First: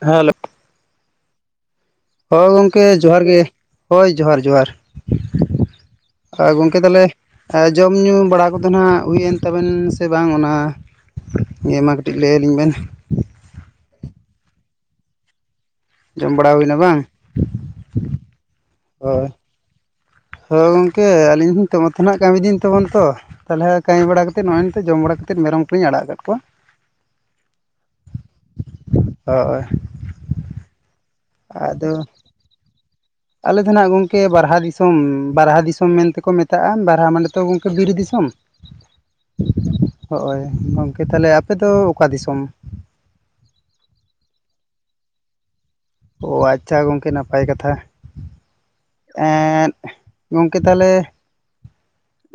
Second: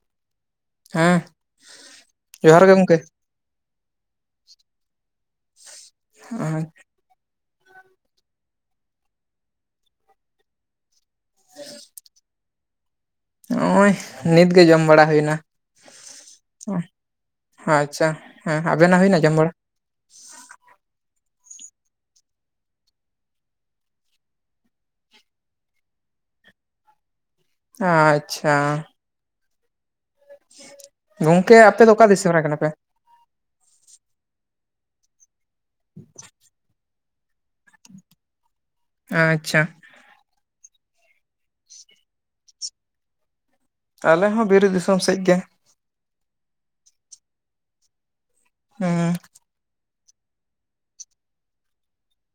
ᱦᱮᱸ, ᱦᱮᱸ, ᱦᱳᱭ, ᱡᱚᱦᱟᱨ ᱜᱮ ᱜᱚᱢᱠᱮ ᱜᱚᱝᱠᱮ ᱡᱚᱦᱟᱨ ᱜᱮ ᱡᱚᱦᱟᱨ ᱡᱚᱦᱟᱨ ᱟᱨ ᱜᱚᱢᱠᱮ ᱛᱟᱦᱚᱞᱮ, ᱡᱚᱢᱼᱧᱩ ᱵᱟᱲᱟ ᱠᱚ ᱫᱚ ᱱᱟᱜ ᱦᱩᱭᱮᱱ ᱛᱟᱵᱮᱱ ᱥᱮ ᱵᱟᱝ ᱚᱱᱟ? ᱱᱤᱭᱟᱹ ᱢᱟ ᱠᱟᱹᱴᱤᱡ ᱞᱟᱹᱭ ᱟᱹᱞᱤᱧ ᱵᱮᱱ? ᱱᱚᱜᱼᱚᱭ ᱱᱤᱛ ᱜᱮ ᱡᱚᱢ ᱵᱟᱲᱟ ᱦᱩᱭᱱᱟ ᱡᱚᱢ ᱵᱟᱲᱟ ᱦᱩᱭᱱᱟ ᱵᱟᱝ ᱾ ᱟᱪᱪᱷᱟ, ᱦᱮᱸ ᱟᱵᱮᱱᱟᱜ ᱦᱩᱭᱱᱟ ᱡᱚᱢ ᱵᱟᱲᱟ? ᱦᱮᱸ, ᱜᱚᱢᱠᱮ ᱟᱹᱞᱤᱧ ᱦᱚᱸ ᱛᱚ ᱢᱚᱛᱚ ᱱᱟᱜ ᱠᱟᱹᱢᱤ ᱫᱤᱧ ᱛᱟᱵᱚᱱ ᱛᱚ, ᱛᱟᱦᱚᱞᱮ ᱠᱟᱹᱢᱤ ᱵᱟᱲᱟ ᱠᱟᱛᱮᱫ ᱱᱚᱜᱼᱚᱭ ᱱᱤᱛᱳᱜ ᱡᱚᱢ ᱵᱟᱲᱟ ᱠᱟᱛᱮᱫ ᱢᱮᱨᱚᱢ ᱠᱩᱞᱤᱧ ᱟᱲᱟᱜ ᱟᱠᱟᱫ ᱠᱚᱣᱟ᱿ ᱟ-ᱪᱪᱷᱟ ᱦᱚ-ᱚᱭ, ᱜᱚᱢᱠᱮ ᱟᱯᱮ ᱫᱚ ᱚᱠᱟᱫ ᱫᱤᱥᱚᱢ ᱨᱮ ᱠᱟᱱᱟ ᱯᱮ? ᱟᱞᱮ ᱫᱚ ᱱᱟᱜ ᱜᱚᱢᱠᱮ ᱵᱟᱨᱦᱟ ᱫᱤᱥᱚᱢ ᱵᱟᱨᱦᱟ ᱫᱤᱥᱚᱢ ᱢᱮᱱᱛᱮ ᱠᱚ ᱢᱮᱛᱟᱜᱼᱟ ᱵᱟᱨᱦᱟ ᱢᱟᱱᱮᱛᱚ ᱜᱚᱢᱠᱮ ᱵᱤᱨ ᱫᱤᱥᱚᱢ᱾ ᱟᱪᱪᱷᱟ, ᱦᱚᱼᱭ ᱜᱚᱢᱠᱮ ᱛᱟᱦᱚᱞᱮ ᱟᱯᱮ ᱫᱚ ᱚᱠᱟ ᱫᱤᱥᱚᱢ? ᱟᱞᱮ ᱦᱚᱸ ᱵᱤᱨ ᱫᱤᱥᱚᱢ ᱥᱮᱫ ᱜᱮ᱾ ᱚᱻ ᱟᱪᱪᱷᱟ ᱜᱚᱢᱠᱮ ᱱᱟᱯᱟᱭ ᱠᱟᱛᱷᱟ ᱾ ᱦᱩᱸ ᱮᱸ-ᱫ ᱜᱚᱢᱠᱮ ᱛᱟᱦᱚᱞᱮᱼᱼ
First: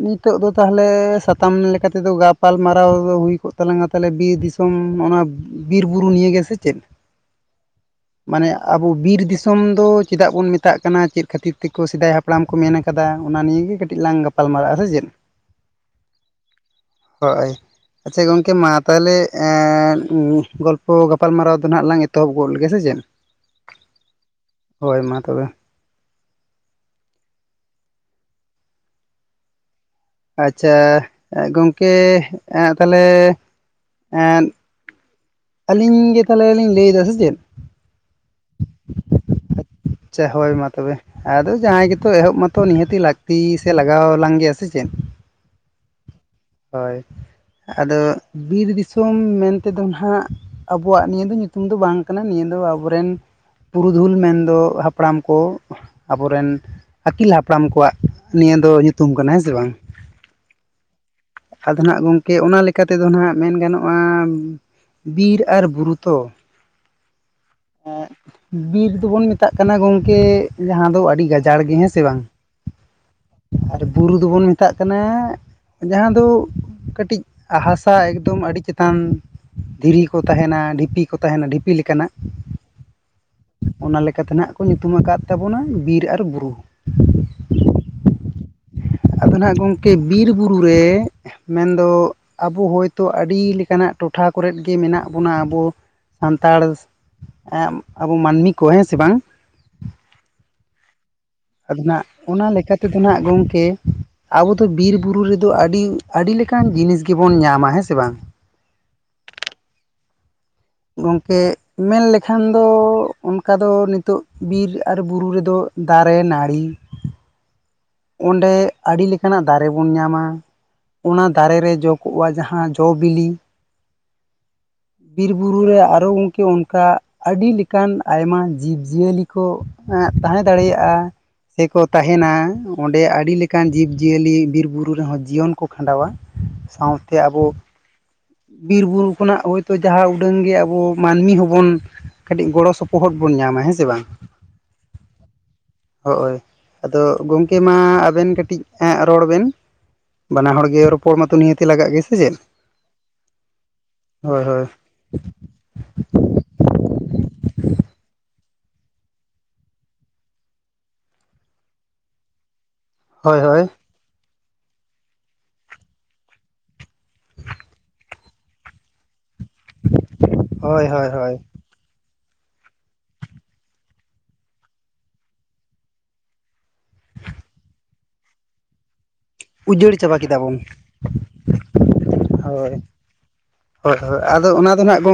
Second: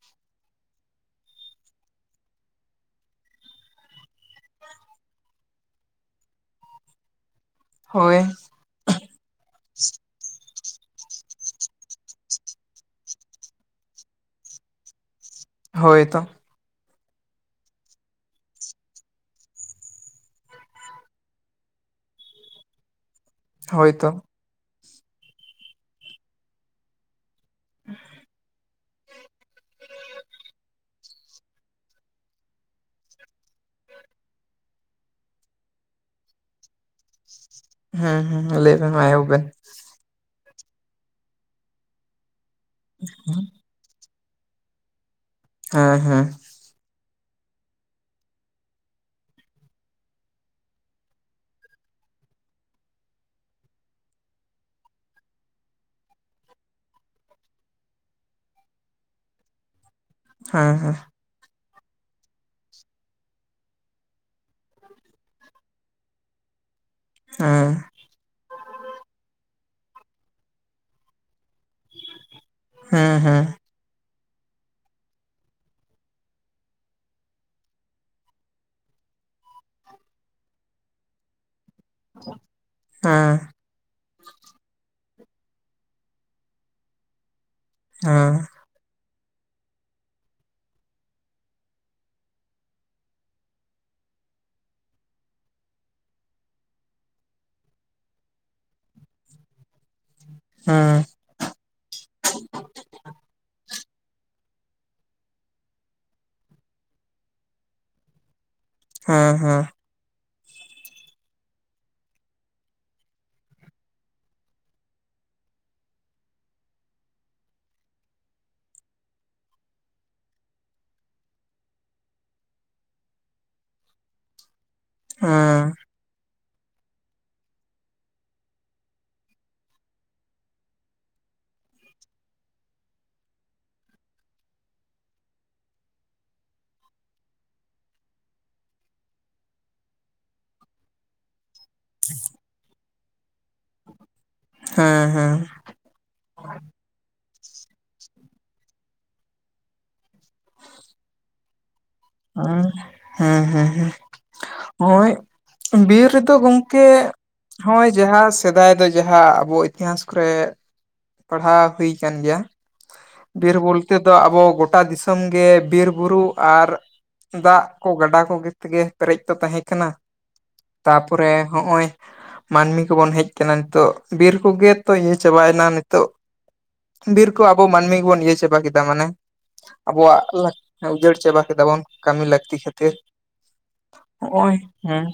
ᱱᱤᱛᱳᱜ ᱫᱚ ᱛᱟᱦᱚᱞᱮ ᱥᱟᱛᱟᱢ ᱞᱮᱠᱟ ᱛᱮᱫᱚ ᱜᱟᱯᱟᱞᱢᱟᱨᱟᱣ ᱦᱩᱭ ᱠᱚᱜ ᱛᱟᱞᱟᱝᱟ ᱛᱟᱦᱚᱞᱮ ᱵᱤᱨ ᱫᱤᱥᱚᱢ᱾ ᱛᱚᱢ ᱱᱚᱜ-ᱱᱚᱣᱟ ᱵᱤᱨ ᱵᱩᱨᱩ ᱱᱤᱭᱟᱹ ᱭᱮ ᱜᱮᱥᱮ ᱪᱮᱫ? ᱦᱳᱭ, ᱢᱟᱱᱮ ᱟᱵᱚ ᱵᱤᱨ ᱫᱤᱥᱚᱢ ᱫᱚ ᱪᱮᱫᱟᱜ ᱵᱚᱱ ᱢᱮᱛᱟᱜ ᱠᱟᱱᱟ ᱪᱮᱫ? ᱠᱷᱟᱹᱛᱤᱨ ᱛᱮ ᱠᱚ ᱥᱮᱫᱟᱭ ᱦᱟᱯᱲᱟᱢ ᱠᱚ ᱢᱮᱱ ᱠᱟᱫᱟ ᱚᱱᱟ ᱱᱤᱭᱟᱹ ᱜᱮ ᱠᱟᱹᱴᱤᱡ ᱞᱟᱝ ᱜᱟᱯᱟᱞ ᱢᱟᱨᱟᱜᱼᱟ ᱥᱮ ᱪᱮᱫ? ᱦᱳᱭ ᱛᱚ? ᱦᱳ-ᱚᱭ, ᱟᱪᱪᱷᱟ, ᱜᱚᱢᱠᱮ ᱢᱟ ᱛᱟᱦᱚᱞᱮ ᱜᱚᱞᱯᱚ ᱜᱟᱯᱟᱞᱢᱟᱨᱟᱣ ᱫᱚ ᱱᱟᱦᱟᱜ ᱞᱟᱝ ᱮᱛᱚᱦᱚᱵ ᱜᱚᱫ ᱞᱮ ᱜᱮ ᱥᱮ ᱪᱮᱫ? [unintelligible] ᱦᱳᱭ ᱛᱚ, ᱦᱳᱭ ᱢᱟ ᱛᱚᱵᱮ, [unintelligible] ᱟᱪᱪᱷᱟ ᱜᱚᱢᱠᱮ ᱛᱟᱦᱚᱞᱮ ᱮᱫ, ᱟᱹᱞᱤᱧ ᱜᱮ ᱛᱟᱦᱚᱞᱮ ᱞᱤᱧ ᱞᱟᱹᱭ ᱮᱫᱟ ᱥᱮ ᱪᱮᱫ? ᱦᱮᱸ ᱞᱟᱹᱭ ᱢᱟ ᱮᱦᱳᱵ ᱵᱤᱱ ᱟᱪᱪᱷᱟ ᱦᱳᱭ ᱢᱟ ᱛᱚᱵᱮ ᱟᱫᱚ ᱡᱟᱦᱟᱸᱭ ᱜᱮᱛᱚ ᱮᱦᱚᱵ ᱱᱤᱦᱟᱹᱛᱤ ᱞᱟᱹᱠᱛᱤ, ᱥᱮ ᱞᱟᱜᱟᱣ ᱟᱞᱟᱝ ᱜᱮᱭᱟ ᱥᱮ ᱪᱮᱫ? ᱦᱮᱸ ᱦᱮᱸ, ᱦᱳᱭ ᱟᱫᱚ ᱵᱤᱨ ᱫᱤᱥᱚᱢ ᱢᱮᱱᱛᱮ ᱫᱚ ᱱᱟᱦᱟᱜ᱾ ᱟᱵᱚᱣᱟᱜ ᱱᱤᱭᱟᱹ ᱫᱚ ᱧᱩᱛᱩᱢ ᱫᱚ ᱵᱟᱝ ᱠᱟᱱᱟ ᱱᱤᱭᱟᱹ ᱫᱚ ᱟᱵᱚ ᱨᱮᱱ ᱯᱩᱨᱩᱫᱷᱩᱞ ᱢᱮᱱ ᱫᱚ, ᱦᱟᱯᱲᱟᱢ ᱠᱚ, ᱟᱵᱚᱨᱮᱱ ᱟᱹᱠᱤᱞ ᱦᱟᱯᱲᱟᱢ ᱠᱚᱣᱟᱜ ᱱᱤᱭᱟᱹ ᱫᱚ ᱧᱩᱛᱩᱢ ᱠᱟᱱᱟ ᱦᱮᱸ ᱥᱮ ᱵᱟᱝ᱾ ᱦᱮᱸ ᱦᱮᱸ᱾ ᱟᱫᱚ ᱱᱟᱦᱟᱸᱜ ᱜᱚᱝᱠᱮ ᱚᱱᱟ ᱞᱮᱠᱟᱛᱮ ᱫᱚ ᱱᱟᱦᱟᱸᱜ ᱢᱮᱱ ᱜᱟᱱᱚᱜ-ᱟ ᱵᱤᱨ ᱟᱨ ᱵᱩᱨᱩ ᱛᱚ᱾ ᱦᱮᱸᱻ᱾ ᱮᱸ ᱵᱤᱨ ᱫᱚᱵᱚᱱ ᱢᱮᱛᱟᱜ ᱠᱟᱱᱟ ᱜᱚᱝᱠᱮ ᱡᱟᱦᱟᱸ ᱫᱚ ᱟᱹᱰᱤ ᱜᱟᱡ ᱡᱟᱲ ᱜᱮ ᱦᱮᱸ ᱥᱮ ᱵᱟᱝ ᱦᱮᱸ ᱦᱮᱸ ᱟᱨ ᱵᱩᱨᱩ ᱫᱚᱵᱚᱱ ᱢᱮᱛᱟᱜ ᱠᱟᱱᱟ ᱡᱟᱦᱟᱸ ᱫᱚ ᱠᱟᱹᱴᱤᱡ ᱦᱟᱥᱟ ᱮᱠᱫᱚᱢ ᱟᱹᱰᱤ ᱪᱮᱛᱟᱱ ᱫᱷᱤᱨᱤ ᱠᱚ ᱛᱟᱦᱮᱸᱱᱟ ᱰᱷᱤᱯᱤ ᱠᱚ ᱛᱟᱦᱮᱱᱟ ᱰᱷᱤᱯᱤ ᱞᱮᱠᱟᱱᱟᱜ᱾ ᱦᱮᱸ᱾ ᱚᱱᱟ ᱞᱮᱠᱟᱛᱮ ᱱᱟᱦᱟᱸᱜ ᱠᱚ ᱧᱩᱛᱩᱢ ᱟᱠᱟᱫ ᱛᱟᱵᱚᱱᱟ ᱵᱤᱨ ᱟᱨ ᱵᱩᱨᱩ᱾ ᱦᱮᱸ᱾ ᱟᱫᱚ ᱱᱟᱦᱟᱸᱜ ᱜᱚᱝᱠᱮ ᱵᱤᱨ ᱵᱩᱨᱩ ᱨᱮ ᱢᱮᱱᱫᱚ ᱟᱵᱚ ᱦᱚᱭᱛᱳ ᱟᱹᱰᱤ ᱞᱮᱠᱟᱱᱟᱜ ᱴᱚᱴᱷᱟ ᱠᱚᱨᱮᱫ ᱜᱮ ᱢᱮᱱᱟᱜ ᱵᱚᱱᱟ ᱟᱵᱚ᱾ ᱥᱟᱱᱛᱟᱲ ᱟᱵᱚ ᱢᱟᱹᱱᱢᱤ ᱠᱚ ᱦᱮᱸ ᱥᱮ ᱵᱟᱝ? ᱦᱮᱸ᱾ ᱟᱞᱤᱧ ᱦᱟᱸᱜ ᱚᱱᱟ ᱞᱮᱠᱟ ᱛᱮᱫᱚ ᱱᱟᱦᱟᱸᱜ ᱜᱚᱝᱠᱮ ᱟᱵᱚ ᱫᱚ ᱵᱤᱨ ᱵᱩᱨᱩ ᱨᱮᱫᱚ ᱟᱹᱰᱤ ᱟᱹᱰᱤ ᱞᱮᱠᱟᱱ ᱡᱤᱱᱤᱥ ᱜᱮ ᱵᱚᱱ ᱧᱟᱢᱟ ᱦᱮᱸ ᱥᱮ ᱵᱟᱝ? ᱦᱮᱸ ᱦᱮᱸ᱾ ᱜᱚᱝᱠᱮ ᱢᱮᱱ ᱞᱠᱷᱟᱱ ᱫᱚ ᱚᱱᱠᱟ ᱫᱚ ᱱᱤᱛᱳᱜ ᱵᱤᱨ ᱟᱨ ᱵᱩᱨᱩ ᱨᱮᱫᱚ ᱫᱟᱨᱮ ᱱᱟᱲᱤ᱾ ᱚᱸᱰᱮ ᱟᱹᱰᱤ ᱞᱮᱠᱟᱱᱟᱜ ᱫᱟᱨᱮ ᱵᱚᱱ ᱧᱟᱢᱟ᱾ ᱚᱱᱟ ᱫᱟᱨᱮ ᱨᱮ ᱡᱚ ᱠᱚᱜ-ᱟ ᱡᱟᱦᱟᱸ ᱡᱚ ᱵᱤᱞᱤ᱾ ᱵᱤᱨ ᱵᱩᱨᱩ ᱦᱮᱸ ᱨᱮ ᱟᱨᱚ ᱜᱚᱝᱠᱮ ᱚᱱᱠᱟ ᱟᱹᱰᱤ ᱞᱮᱠᱟᱱ ᱟᱭᱢᱟ ᱡᱤᱵᱽ ᱡᱤᱭᱟᱹᱞᱤ ᱠᱚ ᱮᱸᱜ ᱛᱟᱦᱮᱸ ᱫᱟᱲᱮᱭᱟᱜ-ᱟ᱾ ᱥᱮ ᱠᱚ ᱛᱟᱦᱮᱱᱟ᱾ ᱚᱸᱰᱮ ᱟᱹᱰᱤ ᱞᱮᱠᱟᱱ ᱡᱤᱵᱽᱡᱤᱭᱟᱹᱞᱤ ᱵᱤᱨ ᱵᱩᱨᱩ ᱨᱮᱦᱚᱸ ᱡᱤᱭᱚᱱ ᱠᱚ ᱠᱷᱟᱸᱰᱟᱣᱟ ᱥᱟᱶᱛᱮ ᱟᱵᱚ ᱵᱤᱨ-ᱵᱩᱨᱩ ᱠᱷᱚᱱᱟᱜ ᱦᱳᱭᱛᱳ ᱡᱟᱦᱟᱸ ᱩᱰᱟᱹᱝ ᱜᱮᱭᱟ ᱟᱵᱚ ᱢᱟᱹᱱᱢᱤ ᱦᱚᱸᱵᱚᱱ ᱠᱟᱹᱴᱤᱡ ᱜᱚᱲᱚ ᱥᱚᱯᱚ ᱯᱚᱦᱚᱫ ᱵᱚᱱ ᱧᱟᱢᱟ ᱦᱮᱸ ᱥᱮ ᱵᱟᱝ? ᱦᱮᱸ ᱦᱮᱸ᱾ ᱦᱳᱭ ᱟᱫᱚ ᱜᱚᱝᱠᱮ ᱢᱟ ᱟᱵᱮᱱ ᱠᱟᱹᱴᱤᱡ ᱮᱸᱜ ᱨᱚᱲ ᱵᱮᱱ᱾ ᱵᱟᱱᱟ ᱦᱚᱲ ᱜᱮ ᱨᱚᱯᱚᱲ ᱢᱟᱛᱚ ᱱᱤᱦᱟᱹᱛᱤ ᱞᱟᱜᱟᱜ ᱜᱮ ᱥᱮ ᱪᱮᱫ? ᱦᱩᱸ ᱦᱮᱸ ᱦᱮᱸᱦᱮᱸ ᱦᱳᱭ ᱦᱳᱭ ᱦᱚᱜ-ᱚᱭ ᱵᱤᱨ ᱱᱤᱛᱳᱜ ᱫᱚ ᱜᱚᱝᱠᱮ ᱦᱚᱜ-ᱚᱭ ᱡᱟᱦᱟᱸ ᱥᱮᱫᱟᱭ ᱫᱚ ᱡᱟᱦᱟᱸ ᱟᱵᱚ ᱤᱛᱤᱦᱟᱥ ᱠᱚᱨᱮ ᱯᱟᱲᱦᱟᱣ ᱦᱩᱭ ᱠᱟᱱ ᱜᱮᱭᱟ᱾ ᱦᱳᱭ ᱵᱤᱨ ᱦᱳᱭ ᱵᱚᱞᱛᱮ ᱫᱚ ᱟᱵᱚ ᱜᱚᱴᱟ ᱫᱤᱥᱚᱢ ᱜᱮ ᱵᱤᱨ-ᱵᱩᱨᱩ ᱟᱨ ᱫᱟᱜ ᱠᱚ ᱜᱟᱰᱟ ᱠᱚᱜᱮ ᱛᱮᱜᱮ ᱯᱮᱨᱮᱡ ᱛᱚ ᱛᱟᱦᱮᱸ ᱠᱟᱱᱟ, ᱦᱳᱭ ᱦᱳᱭ ᱛᱟᱯᱚᱨᱮ ᱦᱳᱭ ᱦᱚᱜ-ᱚᱭ᱾ ᱢᱟᱹᱱᱢᱤ ᱠᱚᱵᱚᱱ ᱦᱮᱡ ᱠᱟᱱᱟ ᱱᱤᱛᱚᱜ, ᱵᱤᱨ ᱠᱚᱜᱮ ᱛᱚ ᱤᱭᱟᱹ ᱪᱟᱵᱟᱭᱮᱱᱟ ᱱᱤᱛᱚᱜ᱾ ᱵᱤᱨ ᱠᱚ ᱟᱵᱚ ᱢᱟᱹᱱᱢᱤ ᱜᱮᱵᱚᱱ ᱤᱭᱟᱹ ᱪᱟᱵᱟ ᱠᱮᱫᱟ ᱢᱮᱱᱮ ᱩᱡᱟᱹᱲ ᱪᱟᱵᱟ ᱟᱵᱚᱣᱟᱜ ᱠᱮᱫᱟ ᱵᱚᱱ ᱞᱟ ᱩᱡᱟᱹᱲ ᱪᱟᱵᱟ ᱠᱮᱫᱟ ᱵᱚᱱ᱾ ᱠᱟᱹᱢᱤ ᱞᱟᱹᱠᱛᱤ ᱦᱳᱭ ᱠᱷᱟᱹᱛᱤᱨ ᱦᱳᱭ ᱦᱳᱭ ᱟᱫᱚ ᱦᱚᱜ-ᱚᱭ ᱚᱱᱟ ᱫᱚ ᱱᱟᱜ ᱦᱮᱸ᱾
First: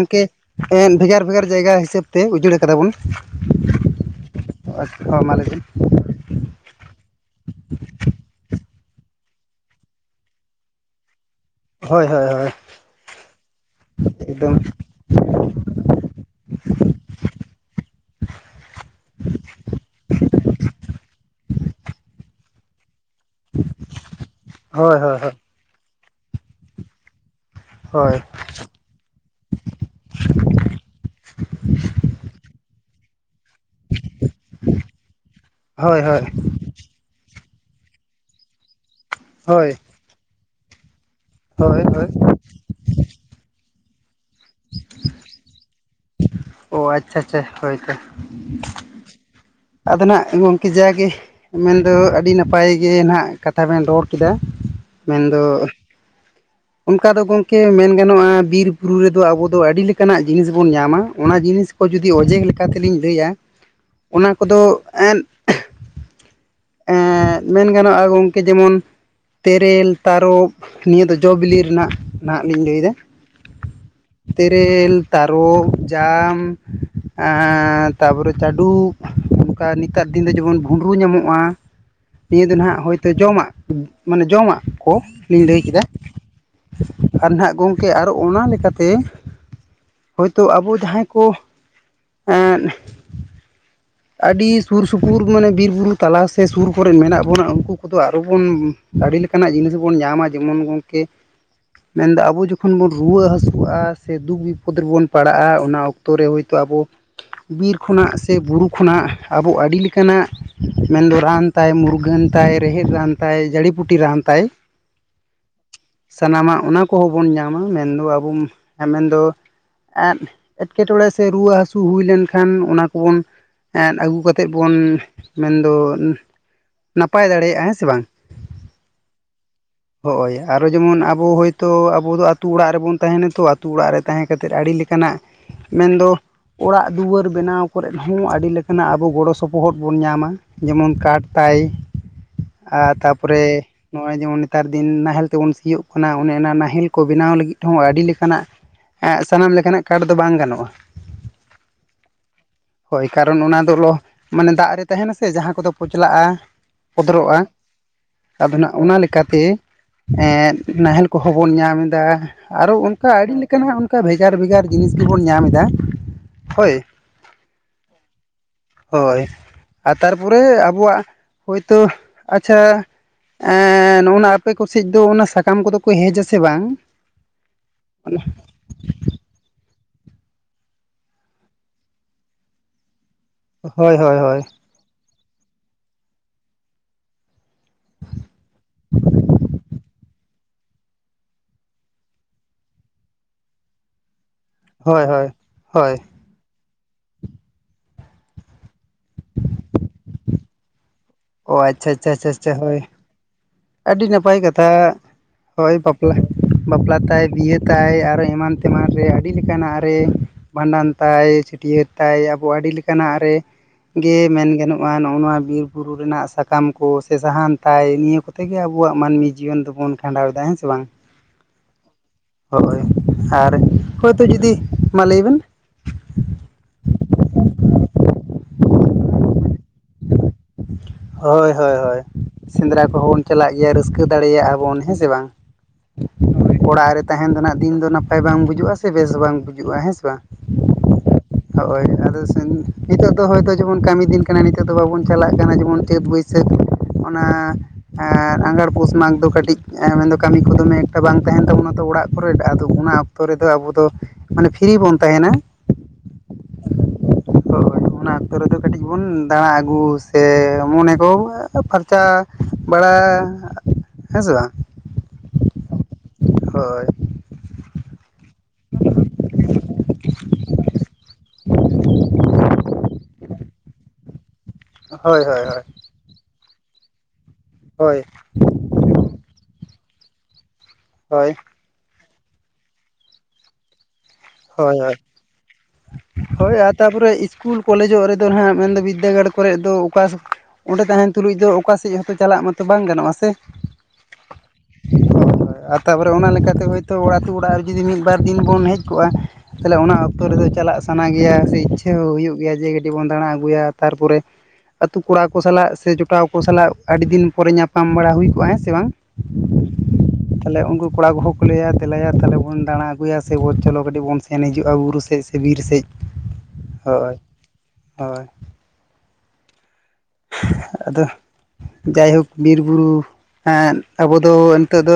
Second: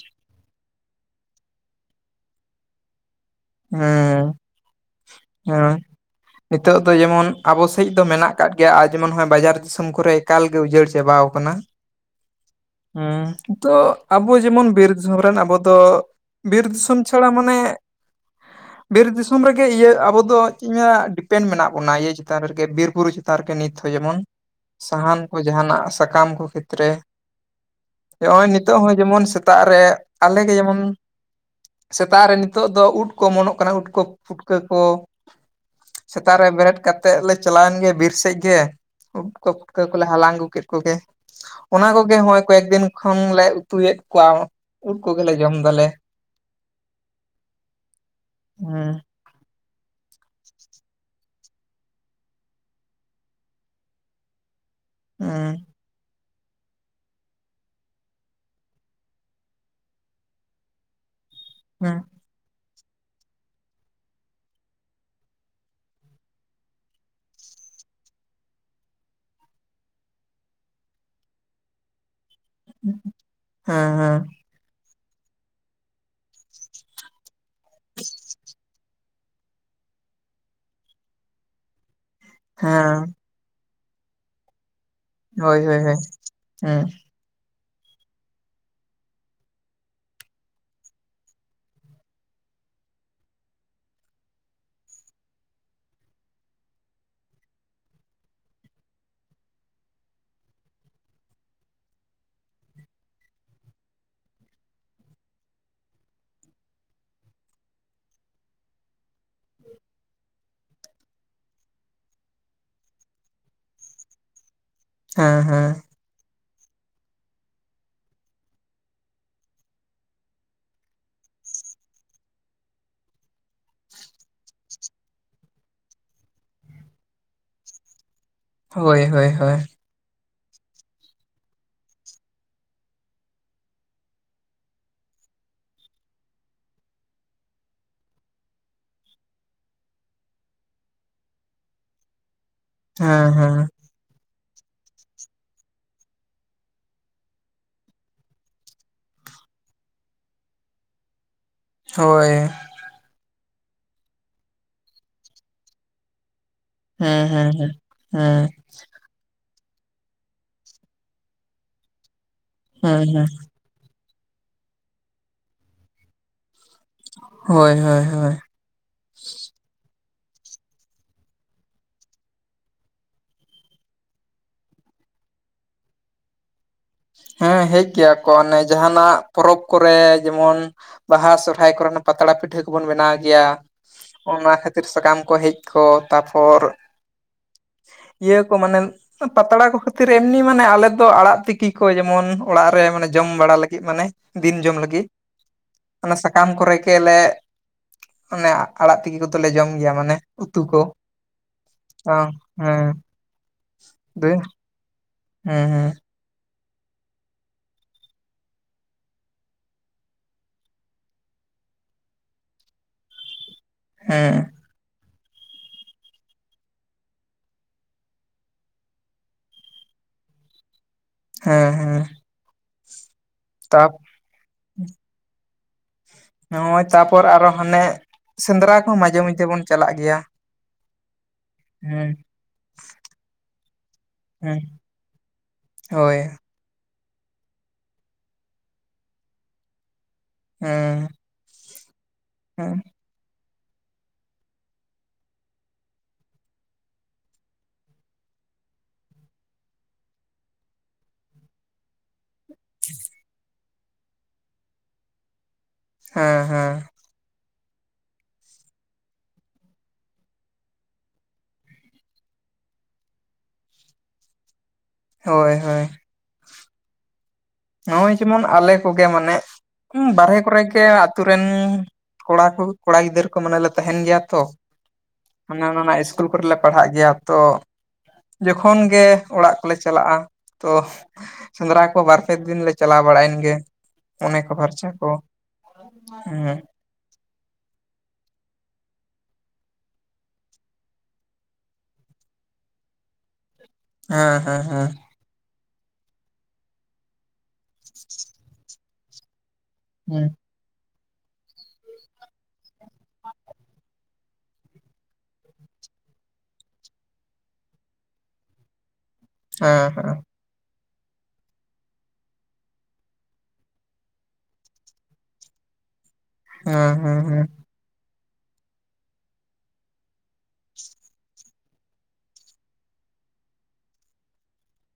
[unintelligible] ᱵᱷᱮᱜᱟᱨ ᱵᱷᱮᱜᱟᱨ ᱡᱟᱭᱜᱟ ᱦᱤᱥᱟᱹᱵ ᱛᱮ ᱩᱡᱟᱹᱲ ᱠᱟᱫᱟ ᱵᱚᱱ᱾ ᱦᱮᱸ ᱟᱪᱪᱷᱟ ᱢᱟ ᱞᱟᱹᱭ ᱦᱮᱸ ᱵᱮᱱ? ᱱᱤᱛᱚᱜ ᱫᱚ ᱡᱮᱢᱚᱱ ᱟᱵᱚ ᱥᱮᱡ ᱫᱚ ᱢᱮᱱᱟᱜ ᱟᱠᱟᱫ ᱜᱮᱭᱟ ᱟᱨ ᱡᱮᱢᱚᱱ ᱦᱟ ᱵᱟᱡᱟᱨ ᱫᱤᱥᱚᱢ ᱠᱚᱨᱮ ᱮᱠᱟᱞ ᱜᱮ ᱩᱡᱟᱹᱲ ᱪᱟᱵᱟᱣ ᱠᱟᱱᱟ᱾ ᱦᱳᱭ ᱦᱳᱭ ᱦᱳᱭ ᱦᱩᱸ ᱱᱤᱛᱳᱜ ᱟᱵᱚ ᱮᱠᱫᱚᱢ ᱡᱮᱢᱚᱱ ᱵᱤᱨ ᱫᱤᱥᱚᱢ ᱨᱮᱱ ᱟᱵᱚ ᱫᱚ ᱵᱤᱨ ᱫᱤᱥᱚᱢ ᱪᱷᱟᱲᱟ ᱢᱟᱱᱮ ᱵᱤᱨ ᱫᱤᱥᱚᱢ ᱨᱮᱜᱮ ᱤᱭᱟᱹ ᱟᱵᱚ ᱫᱚ ᱪᱮᱫ ᱤᱧ ᱢᱮᱱᱟ ᱰᱤᱯᱮᱱᱰ ᱢᱮᱱᱟᱜ ᱵᱚᱱᱟ ᱤᱭᱟᱹ ᱪᱮᱛᱟᱱ ᱨᱮᱜᱮ ᱵᱤᱨ ᱵᱩᱨᱩ ᱪᱮᱛᱟᱱ᱾ ᱛᱟᱨ ᱠᱤ ᱱᱤᱛ ᱦᱚᱸ ᱡᱮᱢᱚᱱ ᱦᱳᱭ ᱦᱳᱭ ᱥᱟᱦᱟᱱ ᱠᱚ ᱡᱟᱦᱟᱱᱟᱜ ᱥᱟᱠᱟᱢ ᱠᱚ ᱠᱷᱮᱛᱨᱮ ᱦᱳᱭ᱾ ᱚᱭ ᱱᱤᱛᱚᱜ ᱦᱚᱸ ᱡᱮᱢᱚᱱ ᱥᱮᱛᱟᱜ ᱨᱮ ᱟᱞᱮ ᱜᱮ ᱡᱮᱢᱚᱱ ᱥᱮᱛᱟᱜ ᱨᱮ ᱱᱤᱛᱚᱜ ᱫᱚ ᱩᱫ ᱠᱚ ᱚᱢᱚᱱᱚᱜ ᱠᱟᱱᱟ ᱩᱫ ᱠᱚ ᱯᱩᱴᱠᱟᱹ ᱠᱚ, ᱦᱳᱭ ᱦᱳᱭ ᱥᱮᱛᱟᱜ ᱨᱮ ᱵᱮᱨᱮᱫ ᱠᱟᱛ ᱛᱮᱜ ᱞᱮ ᱪᱟᱞᱟᱣᱮᱱ ᱜᱮ ᱵᱤᱨ ᱥᱮᱜ ᱜᱮ ᱩᱫ ᱠᱚ ᱦᱳᱭ ᱯᱩᱴᱠᱟᱹ ᱠᱚᱞᱮ ᱦᱟᱞᱟᱝ ᱟᱹᱜᱩ ᱠᱮᱜ ᱠᱚᱜᱮ᱾ ᱦᱳᱭ ᱚᱱᱟ ᱦᱳᱭ ᱠᱚᱜᱮ ᱦᱚᱸᱜᱼᱚᱭ ᱠᱚᱭᱮᱠ ᱫᱤᱱ ᱠᱷᱚᱱ ᱞᱮ ᱩᱛᱩᱭᱮᱫ ᱠᱚᱣᱟ ᱩᱫ ᱠᱚᱜᱮ ᱞᱮ ᱡᱚᱢ ᱫᱟᱞᱮ᱾ ᱚ ᱟᱪᱪᱷᱟ ᱟᱪᱪᱷᱟ ᱦᱳᱭ ᱛᱚ᱾ ᱦᱩᱸ᱾ ᱟᱫᱚ ᱱᱟᱜ ᱜᱚᱝᱠᱮ ᱡᱟᱜᱮ ᱢᱮᱱᱫᱚ ᱟᱹᱰᱤ ᱱᱟᱯᱟᱭ ᱜᱮ ᱱᱟᱦᱟᱜ ᱠᱟᱛᱷᱟ ᱵᱮᱱ ᱨᱚᱲ ᱠᱮᱫᱟ ᱢᱮᱱ ᱫᱚ ᱦᱩᱸ ᱚᱱᱠᱟ ᱫᱚ ᱜᱚᱝᱠᱮ ᱢᱮᱱ ᱜᱟᱱᱚᱜᱼᱟ ᱵᱤᱨ ᱵᱩᱨᱩ ᱨᱮᱫᱚ ᱟᱵᱚ ᱫᱚ ᱟᱹᱰᱤ ᱞᱮᱠᱟᱱᱟᱜ ᱡᱤᱱᱤᱥ ᱵᱚᱱ ᱧᱟᱢᱟ᱾ ᱚᱱᱟ ᱡᱤᱱᱤᱥ ᱠᱚ ᱦᱩᱸ ᱡᱩᱫᱤ ᱚᱡᱮ ᱞᱮᱠᱟᱛᱮᱞᱤᱧ ᱞᱟᱹᱭᱟ ᱚᱱᱟ ᱠᱚᱫᱚ ᱮᱸ ᱮᱸ ᱢᱮᱱ ᱜᱟᱱᱚᱜᱼᱟ ᱜᱚᱝᱠᱮ ᱡᱮᱢᱚᱱ ᱛᱮᱨᱮᱞ, ᱛᱟᱨᱚᱯ ᱱᱤᱭᱟᱹ ᱫᱚ ᱡᱚ ᱵᱤᱞᱤᱜ ᱨᱮᱱᱟᱜ ᱱᱟᱦᱟᱜ ᱞᱤᱧ ᱞᱟᱹᱭᱫᱟ ᱦᱮᱸ ᱦᱮᱸ ᱛᱮᱨᱮᱞ, ᱛᱟᱨᱚᱵ, ᱡᱟᱢ ᱮᱸ ᱛᱟᱯᱚᱨᱮ ᱪᱟᱹᱰᱩᱵ ᱚᱝᱠᱟ ᱱᱤᱛᱟᱜ ᱫᱤᱱ ᱫᱚ ᱡᱮᱢᱚᱱ ᱵᱷᱩᱸᱰᱨᱩ ᱧᱟᱢᱚᱜᱼᱟ᱾ ᱱᱤᱭᱟᱹ ᱫᱚ ᱱᱟᱦᱟᱜ ᱦᱳᱭᱛᱳ ᱦᱮᱸ ᱡᱚᱢᱟᱜ ᱢᱟᱱᱮ ᱡᱚᱢᱟᱜ ᱠᱚ ᱞᱤᱧ ᱦᱳᱭ ᱞᱟᱹᱭ ᱦᱳᱭ ᱠᱮᱫᱟ᱾ ᱦᱳᱭ ᱦᱩᱸ ᱟᱨ ᱱᱟᱦᱟᱜ ᱜᱚᱝᱠᱮ ᱟᱨᱚ ᱚᱱᱟ ᱞᱮᱠᱟᱛᱮ ᱦᱚᱭᱛᱚ ᱟᱵᱚ ᱡᱟᱦᱟᱸᱭ ᱠᱚ ᱮᱸ ᱟᱹᱰᱤ ᱥᱩᱨ ᱥᱩᱯᱩᱨ ᱢᱟᱱᱮ ᱵᱤᱨ ᱵᱩᱨᱩ ᱛᱟᱞᱟ ᱥᱮ ᱥᱩᱨ ᱠᱚᱨᱮᱫ ᱢᱮᱱᱟᱜ ᱵᱚᱱᱟ ᱩᱝᱠᱩ ᱠᱚᱫᱚ ᱟᱨᱚ ᱵᱚᱱ ᱟᱹᱰᱤ ᱞᱮᱠᱟᱱᱟᱜ ᱡᱤᱱᱤᱥ ᱵᱚᱱ ᱧᱟᱢᱟ ᱡᱮᱢᱚᱱ ᱜᱚᱝᱠᱮ ᱢᱮᱱᱫᱟ ᱟᱵᱚ ᱡᱚᱠᱷᱚᱱ ᱵᱚᱱ ᱨᱩᱣᱟᱹ ᱦᱟᱹᱥᱩᱜᱼᱟ ᱥᱮ ᱫᱩᱠ ᱵᱤᱯᱚᱫᱽ ᱨᱮᱵᱚᱱ ᱯᱟᱲᱟᱜᱼᱟ ᱚᱱᱟ ᱚᱠ ᱛᱚ ᱨᱮ ᱦᱚᱭᱛᱚ ᱟᱵᱚ ᱵᱤᱨ ᱠᱷᱚᱱᱟᱜ ᱥᱮ ᱵᱩᱨᱩ ᱠᱷᱚᱱᱟᱜ ᱟᱵᱚ ᱟᱹᱰᱤ ᱞᱮᱠᱟᱱᱟᱜ ᱢᱮᱱᱫᱚ ᱨᱟᱱ ᱛᱟᱭ ᱢᱩᱨᱜᱟᱹᱱ ᱛᱟᱭ ᱨᱮᱦᱮᱫ ᱨᱟᱱ ᱛᱟᱭ ᱡᱟᱹᱲᱤ ᱯᱩᱴᱤ ᱨᱟᱱ ᱛᱟᱭ᱾ ᱦᱮᱸ ᱦᱮᱸ ᱥᱟᱱᱟᱢᱟᱜ ᱚᱱᱟ ᱠᱚᱦᱚᱸ ᱵᱚᱱ ᱧᱟᱢᱟ᱾ ᱢᱮᱱᱫᱚ ᱟᱵᱚ ᱢᱮᱱᱫᱚ ᱮᱸ ᱮᱴᱠᱮᱴᱚᱬᱮ ᱥᱮ ᱨᱩᱣᱟᱹ ᱦᱟᱹᱥᱩ ᱦᱩᱭ ᱞᱮᱱᱠᱷᱟᱱ ᱚᱱᱟ ᱠᱚᱵᱚᱱ ᱮᱸ ᱟᱹᱜᱩ ᱠᱟᱛᱮᱫ ᱵᱚᱱ ᱢᱮᱱᱫᱚ ᱱᱟᱯᱟᱭ ᱫᱟᱲᱮᱭᱟᱜᱼᱟ ᱦᱮᱸ ᱥᱮ ᱵᱟᱝ᱾ ᱦᱳᱭ ᱦᱳᱭ ᱦᱳᱭ᱾ ᱦᱚᱜᱼᱚᱭ ᱟᱨᱚ ᱡᱮᱢᱚᱱ ᱟᱵᱚ ᱦᱚᱭᱛᱚ ᱟᱵᱚ ᱫᱚ ᱟᱛᱩ ᱚᱲᱟᱜ ᱨᱮᱵᱚᱱ ᱛᱟᱦᱮᱱᱟ ᱛᱚ, ᱟᱛᱳ ᱚᱲᱟᱜ ᱨᱮ ᱛᱟᱦᱮᱸ ᱠᱟᱛᱮᱫ ᱟᱹᱰᱤ ᱞᱮᱠᱟ ᱠᱟᱱᱟᱜ ᱢᱮᱱᱫᱚ ᱚᱲᱟᱜ ᱫᱩᱣᱟᱹᱨ ᱵᱮᱱᱟᱣ ᱠᱚᱨᱮᱫ ᱦᱚᱸ ᱟᱹᱰᱤ ᱞᱮᱠ ᱠᱟᱱᱟᱜ ᱟᱵᱚ ᱜᱚᱲᱚ ᱥᱚᱯᱚᱦᱚᱫ ᱵᱚᱱ ᱧᱟᱢᱟ᱾ ᱡᱮᱢᱚᱱ ᱠᱟᱴ ᱛᱟᱭ ᱟ ᱦᱮᱸ ᱛᱟᱯᱚᱨᱮ ᱦᱮᱸ ᱱᱚᱜᱼᱚᱭ ᱡᱮᱢᱚᱱ ᱱᱮᱛᱟᱨ ᱫᱤᱱ ᱱᱟᱦᱮᱞ ᱛᱮᱵᱚᱱ ᱥᱤᱭᱳᱜ ᱠᱟᱱᱟ ᱚᱱᱮ ᱚᱱᱟ ᱱᱟᱦᱮᱞ ᱠᱚ ᱵᱮᱱᱟᱣ ᱞᱟᱹᱜᱤᱫ ᱦᱚᱸ ᱟᱹᱰᱤ ᱞᱮᱠᱟᱱᱟᱜ ᱮᱸᱜ ᱥᱟᱱᱟᱢ ᱞᱮᱠᱟᱱᱟᱜ ᱠᱟᱰ ᱫᱚ ᱵᱟᱝ ᱜᱟᱱᱚᱜᱼᱟ᱾ ᱦᱚᱭ᱾ ᱦᱳᱭ ᱠᱟᱨᱚᱱ ᱚᱱᱟ ᱫᱚ ᱞᱚ ᱢᱟᱱᱮ ᱫᱟᱜ ᱨᱮ ᱛᱟᱦᱮᱱᱟ ᱥᱮ ᱡᱟᱦᱟᱸ ᱠᱚᱫᱚ ᱯᱚᱪᱞᱟᱜᱼᱟ ᱦᱮᱸ ᱯᱚᱫᱨᱚᱜᱼᱟ ᱦᱮᱸ ᱦᱮᱸ ᱦᱮᱸ ᱟᱫᱚ ᱱᱟᱜ ᱚᱱᱟ ᱞᱮᱠᱟᱛᱮ ᱮᱸ ᱱᱟᱦᱮᱞ ᱠᱚᱦᱚᱸ ᱵᱚᱱ ᱧᱟᱢᱫᱟ ᱟᱨᱚ ᱦᱮᱸ ᱚᱱᱠᱟ ᱦᱮᱸ ᱟᱹᱰᱤ ᱞᱮᱠ ᱠᱟᱱᱟᱜ ᱚᱱᱠᱟ ᱵᱷᱮᱜᱟᱨ ᱵᱷᱮᱜᱟᱨ ᱡᱤᱱᱤᱥ ᱜᱮᱵᱚᱱ ᱧᱟᱢᱫᱟ ᱦᱳᱭ᱾ ᱦᱳᱭ ᱦᱳᱭ ᱦᱳᱭ᱾ ᱦᱚᱭ ᱟᱨ ᱛᱟᱨᱯᱚᱨᱮ ᱟᱵᱚᱣᱟᱜ ᱦᱚᱭᱛᱚ ᱟᱪᱪᱷᱟ ᱮᱸ ᱱᱚᱜᱼᱚᱱᱟ ᱟᱯᱮ ᱠᱚᱥᱡ ᱫᱚ ᱚᱱᱟ ᱥᱟᱠᱟᱢ ᱠᱚᱫᱚ ᱠᱚ ᱦᱮᱡᱟ ᱥᱮ ᱵᱟᱝ? ᱦᱮᱸ ᱦᱮᱡ ᱜᱮᱭᱟ ᱠᱚ ᱚᱱᱮ ᱡᱟᱦᱟᱱᱟᱜ ᱯᱚᱨᱚᱵᱽ ᱠᱚᱨᱮ ᱡᱮᱢᱚᱱ ᱵᱟᱦᱟ ᱥᱚᱨᱚᱦᱟᱭ ᱠᱚᱨᱮ ᱯᱟᱛᱲᱟ ᱯᱤᱴᱷᱟᱹ ᱵᱚᱱ ᱵᱮᱱᱟᱣ ᱜᱮᱭᱟ ᱦᱳᱭ ᱦᱳᱭ ᱦᱳᱭ ᱚᱱᱟ ᱠᱷᱟᱹᱛᱤᱨ ᱥᱟᱠᱟᱢ ᱠᱚ ᱦᱮᱡ ᱠᱚᱜ ᱛᱟᱨᱯᱚᱨ ᱤᱭᱟᱹ ᱠᱚ ᱢᱟᱱᱮ ᱯᱟᱛᱲᱟ ᱠᱚ ᱠᱷᱟᱹᱛᱤᱨ ᱮᱢᱱᱤ ᱢᱟᱱᱮ ᱟᱞᱮ ᱫᱚ ᱟᱲᱟᱜ ᱛᱤᱠᱤ ᱠᱚ ᱡᱮᱢᱚᱱ ᱚᱲᱟᱜ ᱨᱮ ᱡᱚᱢ ᱵᱟᱲᱟ ᱞᱟᱹᱜᱤᱫ ᱢᱟᱱᱮ ᱫᱤᱱ ᱡᱚᱢ ᱦᱳᱭ ᱞᱟᱹᱜᱤᱫ ᱦᱳᱭ ᱦᱳᱭ ᱥᱟ ᱥᱟᱠᱟᱢ ᱠᱚᱨᱮ ᱜᱮᱞᱮ ᱚᱱᱮ ᱟᱲᱟᱜ ᱛᱤᱠᱤ ᱠᱚᱫᱚᱞᱮ ᱡᱚᱢ ᱜᱮᱭᱟ ᱢᱟᱱᱮ ᱩᱛᱩ ᱠᱚ᱾ ᱚ ᱟᱪᱪᱷᱟ ᱟᱪᱪᱷᱟ ᱚ ᱟᱪᱪᱷᱟ ᱟᱪᱪᱷᱟ ᱦᱳᱭ ᱦᱩᱸ ᱾ ᱟᱹᱰᱤ ᱱᱟᱯᱟᱭ ᱠᱟᱛᱷᱟ ᱦᱮᱸ ᱦᱳᱭ ᱵᱟᱯᱞᱟ ᱵᱟᱯᱞᱟ ᱛᱟᱭ ᱵᱤᱦᱟᱹ ᱛᱟᱭ ᱟᱨᱚ ᱮᱢᱟᱱ ᱛᱮᱢᱟᱱ ᱨᱮ ᱟᱹᱰᱤ ᱞᱮᱠᱟᱱᱟᱜ ᱨᱮ ᱵᱷᱟᱸᱰᱟᱱ ᱛᱟᱭ, ᱪᱷᱟᱹᱴᱭᱟᱹᱨ ᱛᱟᱭ ᱟᱵᱚ ᱟᱹᱰᱤ ᱞᱮᱠᱟᱱᱟᱜ ᱨᱮ᱾ ᱜᱮ ᱦᱮᱸ ᱢᱮᱱ ᱜᱟᱱᱚᱜᱼᱟ ᱱᱚᱜᱼᱚ ᱱᱚᱣᱟ ᱵᱤᱨ ᱵᱩᱨᱩ ᱨᱮᱱᱟᱜ ᱥᱟᱠᱟᱢ ᱠᱚ ᱥᱮ ᱥᱟᱦᱟᱱ ᱛᱟᱭ ᱱᱤᱭᱟᱹ ᱠᱚᱛᱮ ᱛᱮᱜᱮ ᱟᱵᱚᱣᱟᱜ ᱢᱟᱹᱱᱢᱤ ᱡᱤᱭᱚᱱ ᱫᱚᱵᱚᱱ ᱠᱷᱟᱸᱰᱟᱣᱮᱫᱟ ᱦᱮᱸ ᱥᱮ ᱵᱟᱝ᱾ ᱦᱮᱸ ᱦᱮᱸ᱾ ᱦᱳᱭ ᱟᱨ, ᱛᱟ ᱦᱳᱭᱛᱚ ᱡᱩᱫᱤ ᱢᱟ ᱞᱟᱹᱭ ᱵᱮᱱ ᱱᱚᱜᱚᱭ ᱛᱟᱯᱚᱨ ᱟᱨᱚ ᱦᱟᱱᱮ ᱥᱮᱸᱫᱽᱨᱟ ᱠᱚᱦᱚᱸ ᱢᱟᱡᱷᱮ ᱢᱟᱚᱫᱡᱫᱷᱮ ᱵᱚᱱ ᱪᱟᱞᱟᱜ ᱜᱮᱭᱟ᱾ ᱦᱳᱭ ᱦᱳᱭ ᱦᱳᱭ ᱦᱮᱸ ᱥᱮᱸᱫᱽᱨᱟ ᱠᱚᱦᱚᱸ ᱵᱚᱱ ᱪᱟᱞᱟᱜ ᱜᱮᱭᱟ ᱨᱟᱹᱥᱠᱟᱹ ᱫᱟᱲᱮᱭᱟᱜᱼᱟ ᱵᱚᱱ ᱦᱮᱸ ᱥᱮ ᱵᱟᱝ᱾ ᱦᱳᱭ᱾ ᱚᱲᱟᱜ ᱨᱮ ᱛᱟᱦᱮᱱ ᱫᱚᱱᱟᱜ ᱫᱤᱱ ᱫᱚ ᱱᱟᱯᱟᱭ ᱵᱟᱝ ᱵᱩᱡᱩᱜᱼᱟ ᱥᱮ ᱵᱮᱥ ᱵᱟᱝ ᱵᱩᱡᱩᱜᱼᱟ ᱦᱮᱸ ᱥᱮ ᱵᱟᱝ᱾ ᱦᱮᱸ᱾ ᱦᱚᱭ ᱟᱫᱚ ᱦᱮᱸ ᱱᱤᱛᱚᱜ ᱫᱚ ᱦᱚᱳᱭᱛᱚ ᱡᱮᱢᱚᱱ ᱠᱟᱹᱢᱤ ᱫᱤᱱ ᱠᱟᱱᱟ ᱱᱤᱛᱚᱜ ᱫᱚ ᱵᱟᱵᱚᱱ ᱪᱟᱞᱟᱜ ᱠᱟᱱᱟ ᱡᱮᱢᱚᱱ ᱪᱴᱟᱹᱵᱽ ᱵᱟᱹᱭᱥᱟᱹᱠᱷ ᱚᱱᱟ, ᱟᱨ ᱟᱸᱜᱷᱟᱲ ᱯᱳᱥ ᱢᱟᱜᱽ ᱫᱚ ᱠᱟᱴᱤᱡ ᱢᱮᱱᱫᱚ ᱠᱟᱹᱢᱤ ᱠᱚ ᱫᱚᱢᱮ ᱮᱠᱴᱟ ᱵᱟᱝ ᱛᱟᱦᱮᱱ ᱛᱟᱵᱚᱱᱟ ᱛᱚ ᱚᱲᱟ ᱚᱱᱟ ᱚᱠᱛᱚ ᱨᱮᱫᱚ ᱟᱵᱚ ᱯᱷᱤᱨᱤ ᱵᱚᱱ ᱛᱟᱦᱮᱱᱟ᱾ ᱦᱮᱸ ᱦᱮᱸ᱾ ᱦᱳᱭ ᱚᱱᱟ ᱚᱠᱛᱚ ᱨᱮᱫᱚ ᱠᱟᱹᱴᱤᱡ ᱵᱚᱱ ᱫᱟᱬᱟ ᱟᱹᱜᱩ ᱥᱮ ᱢᱚᱱᱮ ᱠᱚ ᱯᱷᱟᱨᱪᱟ ᱵᱟᱲᱟ ᱦᱮᱸᱥᱮ ᱵᱟᱝ? ᱦᱳᱭ ᱦᱳᱭ᱾ ᱦᱳᱭ᱾ ᱱᱚᱜᱼᱚᱭ ᱡᱮᱢᱚᱱ ᱟᱞᱮ ᱠᱚᱜᱮ ᱢᱟᱱᱮ ᱵᱟᱨᱦᱮ ᱠᱚᱨᱮ ᱠᱮ ᱟᱛᱩ ᱨᱮᱱ ᱠᱚᱲᱟ ᱠᱚ ᱠᱚᱲᱟ ᱜᱤᱫᱟᱹᱨ ᱠᱚ ᱢᱟᱱᱮᱞᱮ ᱛᱟᱦᱮᱱ ᱜᱮᱭᱟ ᱛᱚ᱾ ᱦᱳᱭ ᱦᱳᱭ ᱦᱳᱭ ᱦᱳᱭ ᱦᱟᱱᱮ ᱚᱱᱟ ᱤᱥᱠᱩᱞ ᱠᱚᱨᱮᱞᱮ ᱯᱟᱲᱦᱟᱜ ᱜᱮᱭᱟ ᱛᱚ᱾ ᱦᱳᱭ᱾ ᱡᱚᱠᱷᱚᱱ ᱜᱮ ᱚᱲᱟᱜ ᱠᱚᱞᱮ ᱪᱟᱞᱟᱜᱼᱟ ᱛᱚ ᱦᱳᱭ᱾ ᱥᱮᱸᱫᱽᱨᱟ ᱠᱚ ᱵᱟᱨᱯᱮ ᱫᱤᱱ ᱞᱮ ᱪᱟᱞᱟᱣ ᱵᱟᱲᱟᱭᱮᱱ ᱜᱮ᱾ ᱚᱱᱮ ᱠᱚ ᱦᱳᱭ ᱯᱷᱟᱨᱪᱟ ᱦᱳᱭ ᱠᱚ ᱦᱳᱭ ᱦᱮᱸ ᱟᱨ, ᱛᱟᱨᱯᱚᱨᱮ ᱤᱥᱠᱩᱞ ᱠᱚᱞᱮᱡᱚᱜ ᱨᱮᱫᱚ ᱦᱟᱸᱜ ᱢᱮᱱᱫᱚ ᱵᱤᱫᱽᱫᱟᱹᱜᱟᱲ ᱠᱚᱨᱮᱫ ᱫᱚ ᱚᱠᱟ ᱚᱸᱰᱮ ᱛᱟᱦᱮᱱ ᱛᱩᱞᱩᱡ ᱫᱚ ᱚᱠᱟ ᱥᱮᱫ ᱦᱚᱸᱛᱚ ᱪᱟᱞᱟᱜ ᱢᱟᱛᱚ ᱵᱟᱝ ᱜᱟᱱᱚᱜᱼᱟᱥᱮ? ᱦᱮᱸ ᱦᱮᱸ᱾ ᱛᱟᱨᱯᱚᱨᱮ ᱚᱱᱟ ᱞᱮᱠᱟᱛᱮ ᱦᱳᱭᱛᱳ ᱟᱲᱛᱳ ᱚᱲᱟᱜ ᱨᱮ ᱡᱩᱫᱤ ᱢᱤᱫ ᱵᱟᱨ ᱫᱤᱱ ᱵᱚᱱ ᱦᱮᱡ ᱠᱚᱜᱼᱟ᱾ ᱛᱟᱦᱚᱞᱮ ᱚᱱᱟ ᱚᱠᱛᱚ ᱨᱮᱫᱚ ᱪᱟᱞᱟᱜ ᱥᱮ ᱥᱟᱱᱟ ᱜᱮᱭᱟ ᱥᱮ ᱤᱪᱷᱟᱹ ᱦᱚᱸ ᱦᱩᱭᱩᱜ ᱜᱮᱭᱟ ᱡᱮ ᱠᱟᱹᱴᱤᱡ ᱵᱚᱱ ᱫᱟᱬᱟ ᱟᱹᱜᱩᱭᱟ ᱛᱟᱨᱯᱚᱨᱮ, ᱟᱹᱛᱩᱳ ᱠᱚᱲᱟ ᱠᱚ ᱥᱟᱞᱟᱜ ᱥᱮ ᱡᱚᱴᱟᱣ ᱠᱚ ᱥᱟᱞᱟᱜ ᱟᱹᱰᱤ ᱫᱤᱱ ᱯᱚᱨᱮ ᱧᱟᱯᱟᱢ ᱵᱟᱲᱟ ᱦᱩᱭ ᱠᱚᱜᱼᱟ ᱦᱮᱸ ᱥᱮ ᱵᱟᱝ᱾ ᱦᱩᱸ ᱦᱩᱸ ᱾ ᱛᱟᱞᱦᱮ ᱩᱱᱠᱩ ᱠᱚᱲᱟ ᱠᱚᱦᱚᱸ ᱠᱚ ᱞᱟᱹᱭᱟ ᱫᱮᱞᱟᱭᱟ ᱛᱟᱦᱞᱮ ᱵᱚᱱ ᱫᱟᱬᱟ ᱟᱹᱜᱩᱭᱟ ᱥᱮ ᱵᱚᱱ ᱪᱚᱞᱚ ᱠᱟᱹᱴᱤᱡ ᱵᱚᱱ ᱥᱮᱱ ᱦᱤᱡᱩᱜᱼᱟ ᱵᱩᱨᱩ ᱥᱮᱫ ᱥᱮ ᱵᱤᱨ ᱥᱮᱫ᱾ ᱦᱮᱸ ᱦᱳᱭ ᱦᱮᱸ ᱦᱮᱸ᱾ ᱦᱳᱭ᱾ ᱟᱫᱚ ᱡᱟᱭᱦᱳᱠ ᱵᱤᱨᱵᱩᱨᱩ ᱦᱮᱸᱫ ᱟᱵᱚ ᱫᱚ ᱱᱤᱛᱚᱜ ᱫᱚ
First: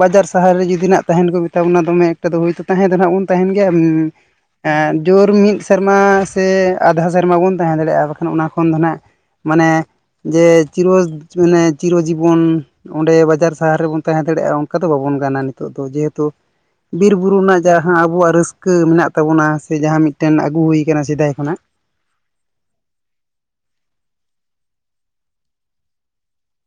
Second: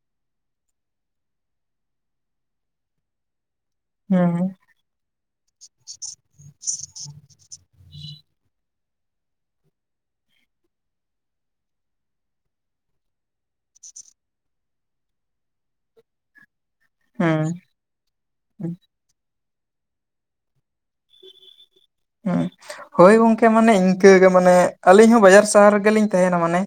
ᱵᱟᱡᱟᱨ ᱥᱟᱦᱟᱨ ᱨᱮ ᱡᱩᱫᱤ ᱛᱟᱦᱮᱱ ᱠᱚ ᱢᱮᱛᱟ ᱵᱚᱱᱟ ᱫᱚᱢᱮ ᱮᱠᱴᱟ ᱫᱚ ᱦᱩᱭᱛᱚ ᱛᱟᱦᱮᱸ ᱫᱚ ᱱᱟᱦᱟᱜ ᱵᱚᱱ ᱛᱟᱦᱮᱱ ᱜᱮᱭᱟ ᱩᱸᱢ ᱦᱮᱸ ᱮᱸᱫ ᱡᱳᱨ ᱢᱤᱫ ᱥᱮᱨᱢᱟ ᱥᱮ ᱟᱫᱷᱟ ᱥᱮᱨᱢᱟ ᱵᱚᱱ ᱛᱟᱦᱮᱸ ᱫᱟᱲᱮᱭᱟᱜᱼᱟ ᱟᱨ ᱵᱟᱠᱷᱟᱱ ᱚᱱᱟ ᱠᱷᱚᱱ ᱫᱚ ᱱᱟᱦᱟᱸᱜ ᱢᱟᱱᱮ ᱡᱮ ᱪᱤᱨᱚ ᱢᱟᱱᱮ ᱪᱤᱨᱚᱡᱤᱵᱚᱱ ᱚᱸᱵᱮ ᱵᱟᱡᱟᱨ ᱥᱟᱦᱟᱨ ᱨᱮᱵᱚᱱ ᱫᱟᱲᱮᱭᱟᱜᱼᱟ ᱚᱱᱠᱟ ᱫᱚ ᱵᱟᱵᱚᱱ ᱜᱟᱱᱟ ᱱᱤᱛᱚᱜ ᱫᱚ ᱡᱮᱦᱮᱛᱩ ᱵᱤᱨ ᱵᱩᱨᱩ ᱱᱟᱜ ᱡᱟᱦᱟᱸ ᱟᱵᱚᱣᱟᱜ ᱦᱮᱸ ᱨᱟᱹᱥᱠᱟᱹ ᱢᱮᱱᱟᱜ ᱛᱟᱵᱚᱱᱟ ᱫᱮ ᱡᱟᱦᱟᱸ ᱢᱤᱫᱴᱮᱱ ᱟᱹᱜᱩ ᱦᱩᱭᱠᱟᱱᱟ ᱥᱮᱫᱟᱭ ᱠᱷᱚᱱᱟᱜ᱾ ᱦᱩᱸ ᱦᱳᱭ ᱜᱚᱝᱠᱮ ᱢᱟᱱᱮ ᱤᱱᱠᱟᱹ ᱜᱮ ᱢᱟᱱᱮ ᱟᱹᱞᱤᱧ ᱦᱚᱸ ᱵᱟᱡᱟᱨ ᱥᱟᱦᱟᱨ ᱨᱮᱜᱮᱞᱤᱧ ᱛᱟᱦᱮᱱᱟ ᱢᱟᱱᱮ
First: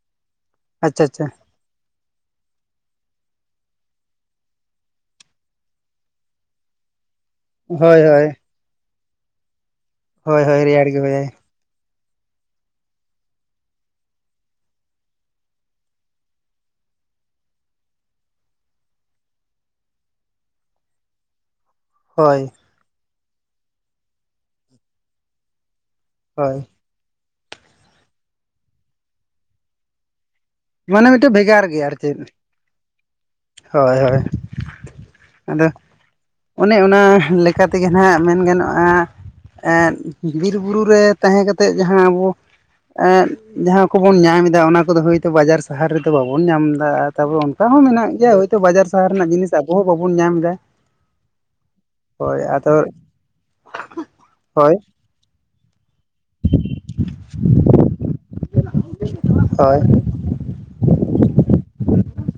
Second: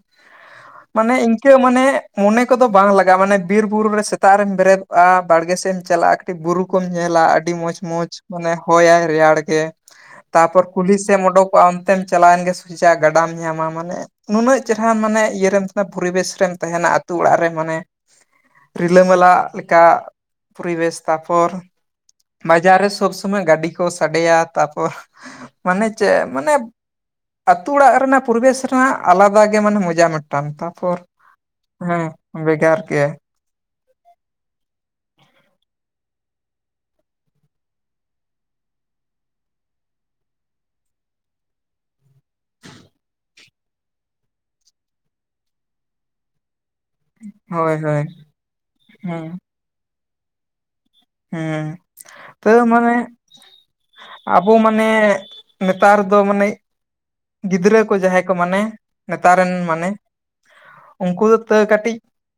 ᱟᱪᱪᱷᱟ ᱢᱟᱱᱮ ᱟᱪᱪᱷᱟ ᱤᱧ ᱠᱮ ᱢᱟᱱᱮ ᱢᱚᱱᱮ ᱠᱚᱫᱚ ᱵᱟᱝ ᱞᱟᱜᱟᱜᱼᱟ ᱢᱟᱱᱮ ᱵᱤᱨ ᱵᱩᱨᱩ ᱨᱮ ᱥᱮᱛᱟᱜ ᱨᱮᱢ ᱵᱮᱨᱮᱫᱚᱜᱼᱟ ᱵᱟᱲᱜᱮ ᱥᱮᱫ ᱮᱢ ᱪᱟᱞᱟᱜᱼᱟ᱾ ᱴᱤ ᱵᱩᱨᱩ ᱠᱚᱢ ᱧᱮᱞᱟ ᱟᱹᱰᱤ ᱢᱚᱸᱡᱽ ᱦᱳᱭ ᱢᱚᱸᱡᱽ ᱦᱳᱭ ᱢᱟᱱᱮ ᱦᱚᱭᱟᱭ ᱨᱮᱭᱟᱲ ᱜᱮ᱾ ᱦᱳᱭ ᱦᱳᱭ ᱛᱟᱯᱚᱨ ᱨᱮᱭᱟᱲ ᱠᱩᱞᱦᱤ ᱜᱮ ᱥᱮᱫ ᱦᱳᱭ ᱮᱢ ᱚᱰᱩᱠᱚᱜᱼᱟ ᱚᱱᱛᱮᱢ ᱪᱟᱞᱟᱣᱮᱱ ᱜᱮ ᱥᱚᱡᱷᱟᱜ ᱜᱟᱰᱟᱢ ᱧᱟᱢᱟ ᱢᱟᱱᱮ᱾ ᱱᱩᱱᱟᱹᱜ ᱪᱮᱦᱨᱟ ᱢᱟᱱᱮ ᱤᱭᱟᱹᱨᱮᱢ ᱛᱟᱦᱮᱱᱟ ᱯᱚᱨᱤᱵᱮᱥ ᱨᱮᱢ ᱛᱟᱦᱮᱱᱟ ᱟᱛᱳ ᱚᱲᱟᱜ ᱨᱮ ᱢᱟᱱᱮ ᱨᱤᱞᱟᱹᱢᱟᱞᱟ ᱞᱮᱠᱟ ᱯᱚᱨᱤᱵᱮᱥ ᱛᱟᱨᱯᱚᱨ ᱦᱳᱭ ᱵᱟᱡᱟᱨ ᱨᱮ ᱥᱚᱵ ᱥᱚᱢᱚᱭ ᱜᱟᱹᱰᱤ ᱠᱚ ᱥᱟᱰᱮᱭᱟ ᱛᱟᱯᱚᱨ ᱢᱟᱱᱮ ᱪᱮᱫ ᱢᱟᱱᱮ ᱦᱳᱭ ᱟᱛᱩ ᱚᱲᱟᱜ ᱨᱮᱱᱟᱜ ᱯᱚᱨᱤᱵᱮᱥ ᱨᱮᱱᱟᱜ ᱟᱞᱟᱫᱟ ᱜᱮ ᱢᱟᱱᱮ ᱢᱚᱡᱟ ᱢᱤᱫᱴᱟᱝ ᱛᱚ᱾ ᱢᱟᱱᱮ ᱢᱤᱫᱴᱮᱱ ᱵᱷᱮᱜᱟᱨ ᱜᱮᱭᱟ ᱟᱨ ᱪᱮᱫ ᱜᱮ ᱦᱳᱭ ᱦᱳᱭ᱾ ᱟᱫᱚ ᱚᱱᱮ ᱚᱱᱟ ᱞᱮᱠᱟ ᱛᱮᱜᱮ ᱱᱟᱦᱟᱸᱜ ᱢᱮᱱ ᱜᱟᱱᱚᱜᱼᱟ ᱮᱸᱫ ᱵᱤᱨ ᱵᱩᱨᱩ ᱨᱮ ᱛᱟᱦᱮᱸ ᱠᱟᱛᱮᱫ ᱡᱟᱦᱟᱸ ᱟᱵᱚ ᱮᱜ ᱡᱟᱦᱟᱸ ᱠᱚᱵᱚᱱ ᱧᱟᱢ ᱮᱫᱟ ᱚᱱᱟ ᱠᱚᱫᱚ ᱦᱳᱭ ᱵᱟᱡᱟᱨ ᱥᱟᱦᱟᱨ ᱨᱮᱫᱚ ᱵᱟᱵᱚᱱ ᱧᱟᱢ ᱮᱫᱟ, ᱛᱟᱯᱚᱨ ᱚᱱᱠᱟ ᱦᱳᱭ ᱦᱚᱸ ᱦᱳᱭ ᱢᱮᱱᱟᱜ ᱜᱮᱭᱟ ᱦᱚᱳᱭᱛᱳ ᱵᱟᱡᱟᱨ ᱥᱟᱦᱟᱨ ᱨᱮᱱᱟᱜ ᱡᱤᱱᱤᱥ ᱟᱵᱚ ᱦᱚᱸ ᱵᱟᱵᱚᱱ ᱧᱟᱢ ᱮᱫᱟ᱾ ᱦᱩᱸ ᱦᱳᱭ ᱛᱟᱹᱣ ᱟᱫᱚ ᱢᱟᱱᱮ ᱟᱵᱚ ᱦᱳᱭ ᱢᱟᱱᱮ ᱱᱮᱛᱟᱨ ᱫᱚ ᱢᱟᱱᱮ, ᱜᱤᱫᱽᱨᱟᱹ ᱠᱚ ᱡᱟᱦᱟᱸᱭ ᱠᱚ ᱢᱟᱱᱮ, ᱱᱮᱛᱟᱨ ᱨᱮᱱ ᱦᱳᱭ ᱢᱟᱱᱮ ᱩᱱᱠᱩ ᱫᱚ ᱛᱟᱹᱣ ᱠᱟᱹᱴᱤᱡ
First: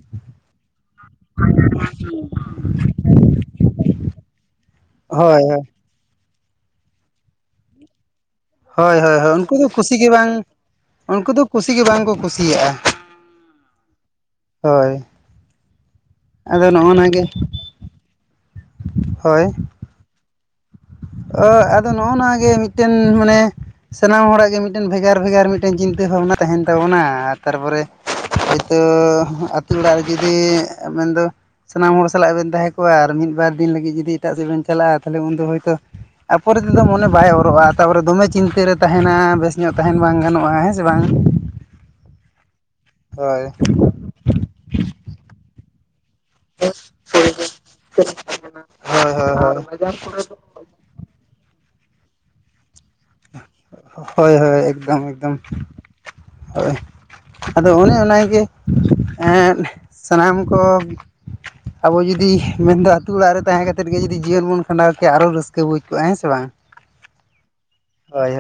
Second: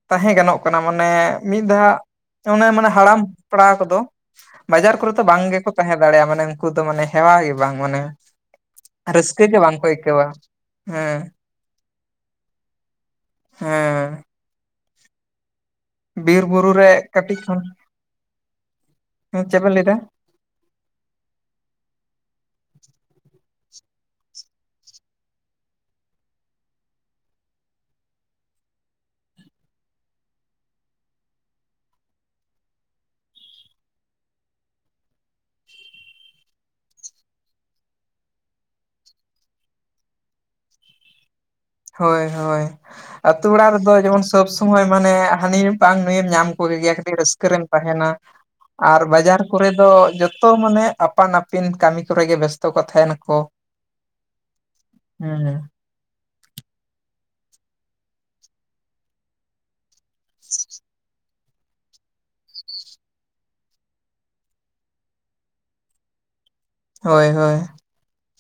ᱛᱟᱦᱮᱸ ᱜᱟᱱᱚᱜ ᱠᱟᱱᱟ, ᱢᱟᱱᱮ ᱢᱤᱫ ᱫᱷᱟᱣ ᱚᱱᱮ ᱢᱟᱱᱮ ᱦᱟᱲᱟᱢ ᱛᱟ ᱠᱚᱫᱚ ᱵᱟᱡᱟᱨ ᱠᱚᱨᱮ ᱫᱚ ᱦᱳᱭ ᱵᱟᱝ ᱜᱮᱠᱚ ᱛᱟᱦᱮᱸ ᱫᱟᱲᱮᱭᱟᱜᱼᱟ᱾ ᱢᱟᱱᱮ ᱩᱱᱠᱩ ᱫᱚ ᱢᱟᱱᱮ ᱦᱮᱣᱟ ᱜᱮ ᱵᱟᱝ ᱢᱟᱱᱮ ᱦᱚᱭ ᱦᱚᱭ ᱦᱚᱭ ᱨᱟᱹᱥᱠᱟᱹ ᱩᱱᱠᱩ ᱫᱚ ᱵᱟᱝᱠᱚ ᱠᱩᱥᱤ ᱜᱮ ᱟᱹᱭᱠᱟᱹᱣᱟ ᱵᱟᱝ ᱦᱮᱸ ᱩᱱᱠᱩ ᱫᱚ ᱠᱩᱥᱤ ᱜᱮ ᱵᱟᱝᱠᱚ ᱠᱩᱥᱤᱭᱟᱜᱼᱟ᱾᱾ ᱦᱮᱸ᱾ ᱦᱳᱭ᱾ ᱵᱤᱨ ᱟᱫᱚ ᱵᱩᱨᱩ ᱨᱮ ᱱᱚᱜᱼᱚ ᱱᱟ ᱜᱮ ᱠᱟᱹᱴᱤᱡ ᱠᱷᱚᱱ, ᱪᱮᱫ ᱵᱮᱱ ᱞᱟᱹᱭ ᱮᱫᱟ? ᱟ ᱟᱫᱚ ᱱᱚᱜᱼᱚ ᱱᱚᱣᱟ ᱜᱮ ᱢᱤᱫᱴᱮᱱ ᱢᱟᱱᱮ ᱥᱟᱱᱟᱢ ᱦᱚᱲᱟᱜ ᱜᱮ ᱢᱤᱫᱴᱮᱱ ᱵᱷᱮᱜᱟᱨ ᱵᱷᱮᱜᱟᱨ ᱢᱤᱫᱴᱵᱮᱱ ᱪᱤᱱᱛᱟᱹ ᱵᱷᱟᱵᱽᱱᱟ ᱛᱟᱦᱮᱱ ᱛᱟᱵᱚᱱᱟ ᱟᱨ ᱛᱟᱨᱯᱚᱨᱮ ᱦᱚᱳᱭᱛᱳ ᱟᱹᱛᱩ ᱚᱲᱟᱜ ᱨᱮ ᱡᱩᱫᱤ ᱢᱮᱱᱫᱚ ᱥᱟᱱᱟᱢ ᱦᱚᱲ ᱥᱟᱞᱟᱜ ᱵᱮᱱ ᱛᱟᱦᱮᱸ ᱠᱚᱜ ᱟᱨ ᱢᱤᱫ ᱵᱟᱨ ᱫᱤᱱ ᱞᱟᱹᱜᱤᱫ ᱡᱩᱫᱤ ᱮᱴᱟᱜ ᱥᱮᱫ ᱵᱮᱱ ᱪᱟᱞᱟᱜᱼᱟ ᱛᱟᱦᱚᱞᱮ ᱩᱱᱫᱚ ᱦᱳᱭᱛᱳ ᱟᱨ ᱯᱚᱨᱮ ᱛᱮᱫᱚ ᱢᱚᱱᱮ ᱵᱟᱭ ᱚᱨᱚᱜᱼᱟ, ᱛᱟᱯᱚᱨᱮ ᱫᱚᱢᱮ ᱪᱤᱱᱛᱟᱹ ᱨᱮ ᱛᱟᱦᱮᱱᱟ, ᱵᱮᱥ ᱧᱚᱜ ᱛᱟᱦᱮᱱ ᱵᱟᱝ ᱜᱟᱱᱚᱜᱼᱟ, ᱦᱮᱸ ᱥᱮ ᱵᱟᱝ? ᱦᱳᱭ ᱦᱳᱭ, ᱦᱳᱭ ᱟᱛᱳ ᱚᱲᱟᱜ ᱨᱮᱫᱚ ᱡᱮᱢᱚᱱ ᱥᱚᱵ ᱥᱩᱢᱚᱭ ᱢᱟᱱᱮ ᱦᱟᱹᱱᱤ ᱵᱟᱝ ᱱᱩᱭᱮᱢ ᱧᱟᱢ ᱠᱚ ᱜᱮᱭᱟ, ᱠᱟᱹᱴᱤᱡ ᱨᱟᱹᱥᱠᱟᱹ ᱨᱮᱢ ᱛᱟᱦᱮᱱᱟ ᱟᱨ ᱦᱳᱭ ᱦᱳᱭ ᱵᱟᱡᱟᱨ ᱦᱳᱭ ᱠᱚᱨᱮ ᱫᱚ ᱡᱚᱛ ᱛᱚ ᱢᱟᱱᱮ ᱟᱯᱟᱱ ᱟᱹᱯᱤᱱ ᱠᱟᱹᱢᱤ ᱠᱚᱨᱮ ᱜᱮ ᱵᱮᱥᱛᱚ ᱠᱚ ᱛᱟᱦᱮᱱᱟ ᱾ ᱦᱳᱭ ᱦᱳᱭ ᱮᱠᱫᱚᱢ ᱮᱠᱫᱚᱢ᱾ ᱦᱩᱸ ᱦᱳᱭ᱾ ᱟᱫᱚ ᱚᱱᱮ ᱚᱱᱟᱜᱮ ᱮᱸᱫ ᱥᱟᱱᱟᱢ ᱠᱚ ᱟᱵᱚ ᱡᱩᱫᱤ ᱢᱮᱱᱫᱚ ᱟᱹᱛᱩ ᱚᱲᱟᱜ ᱨᱮ ᱛᱟᱦᱮᱸ ᱠᱟᱛᱮᱜ ᱜᱮ ᱡᱩᱫᱤ ᱡᱤᱭᱚᱱ ᱵᱚᱱ ᱠᱷᱟᱸᱰᱟᱣ ᱠᱮᱭᱟ ᱟᱨᱚ ᱨᱟᱹᱥᱠᱟᱹ ᱵᱩᱡᱽ ᱠᱚᱜᱼᱟ ᱦᱮᱸ ᱥᱮ ᱵᱟᱝ? ᱦᱳᱭ ᱦᱳᱭ᱾ ᱦᱳᱭ᱾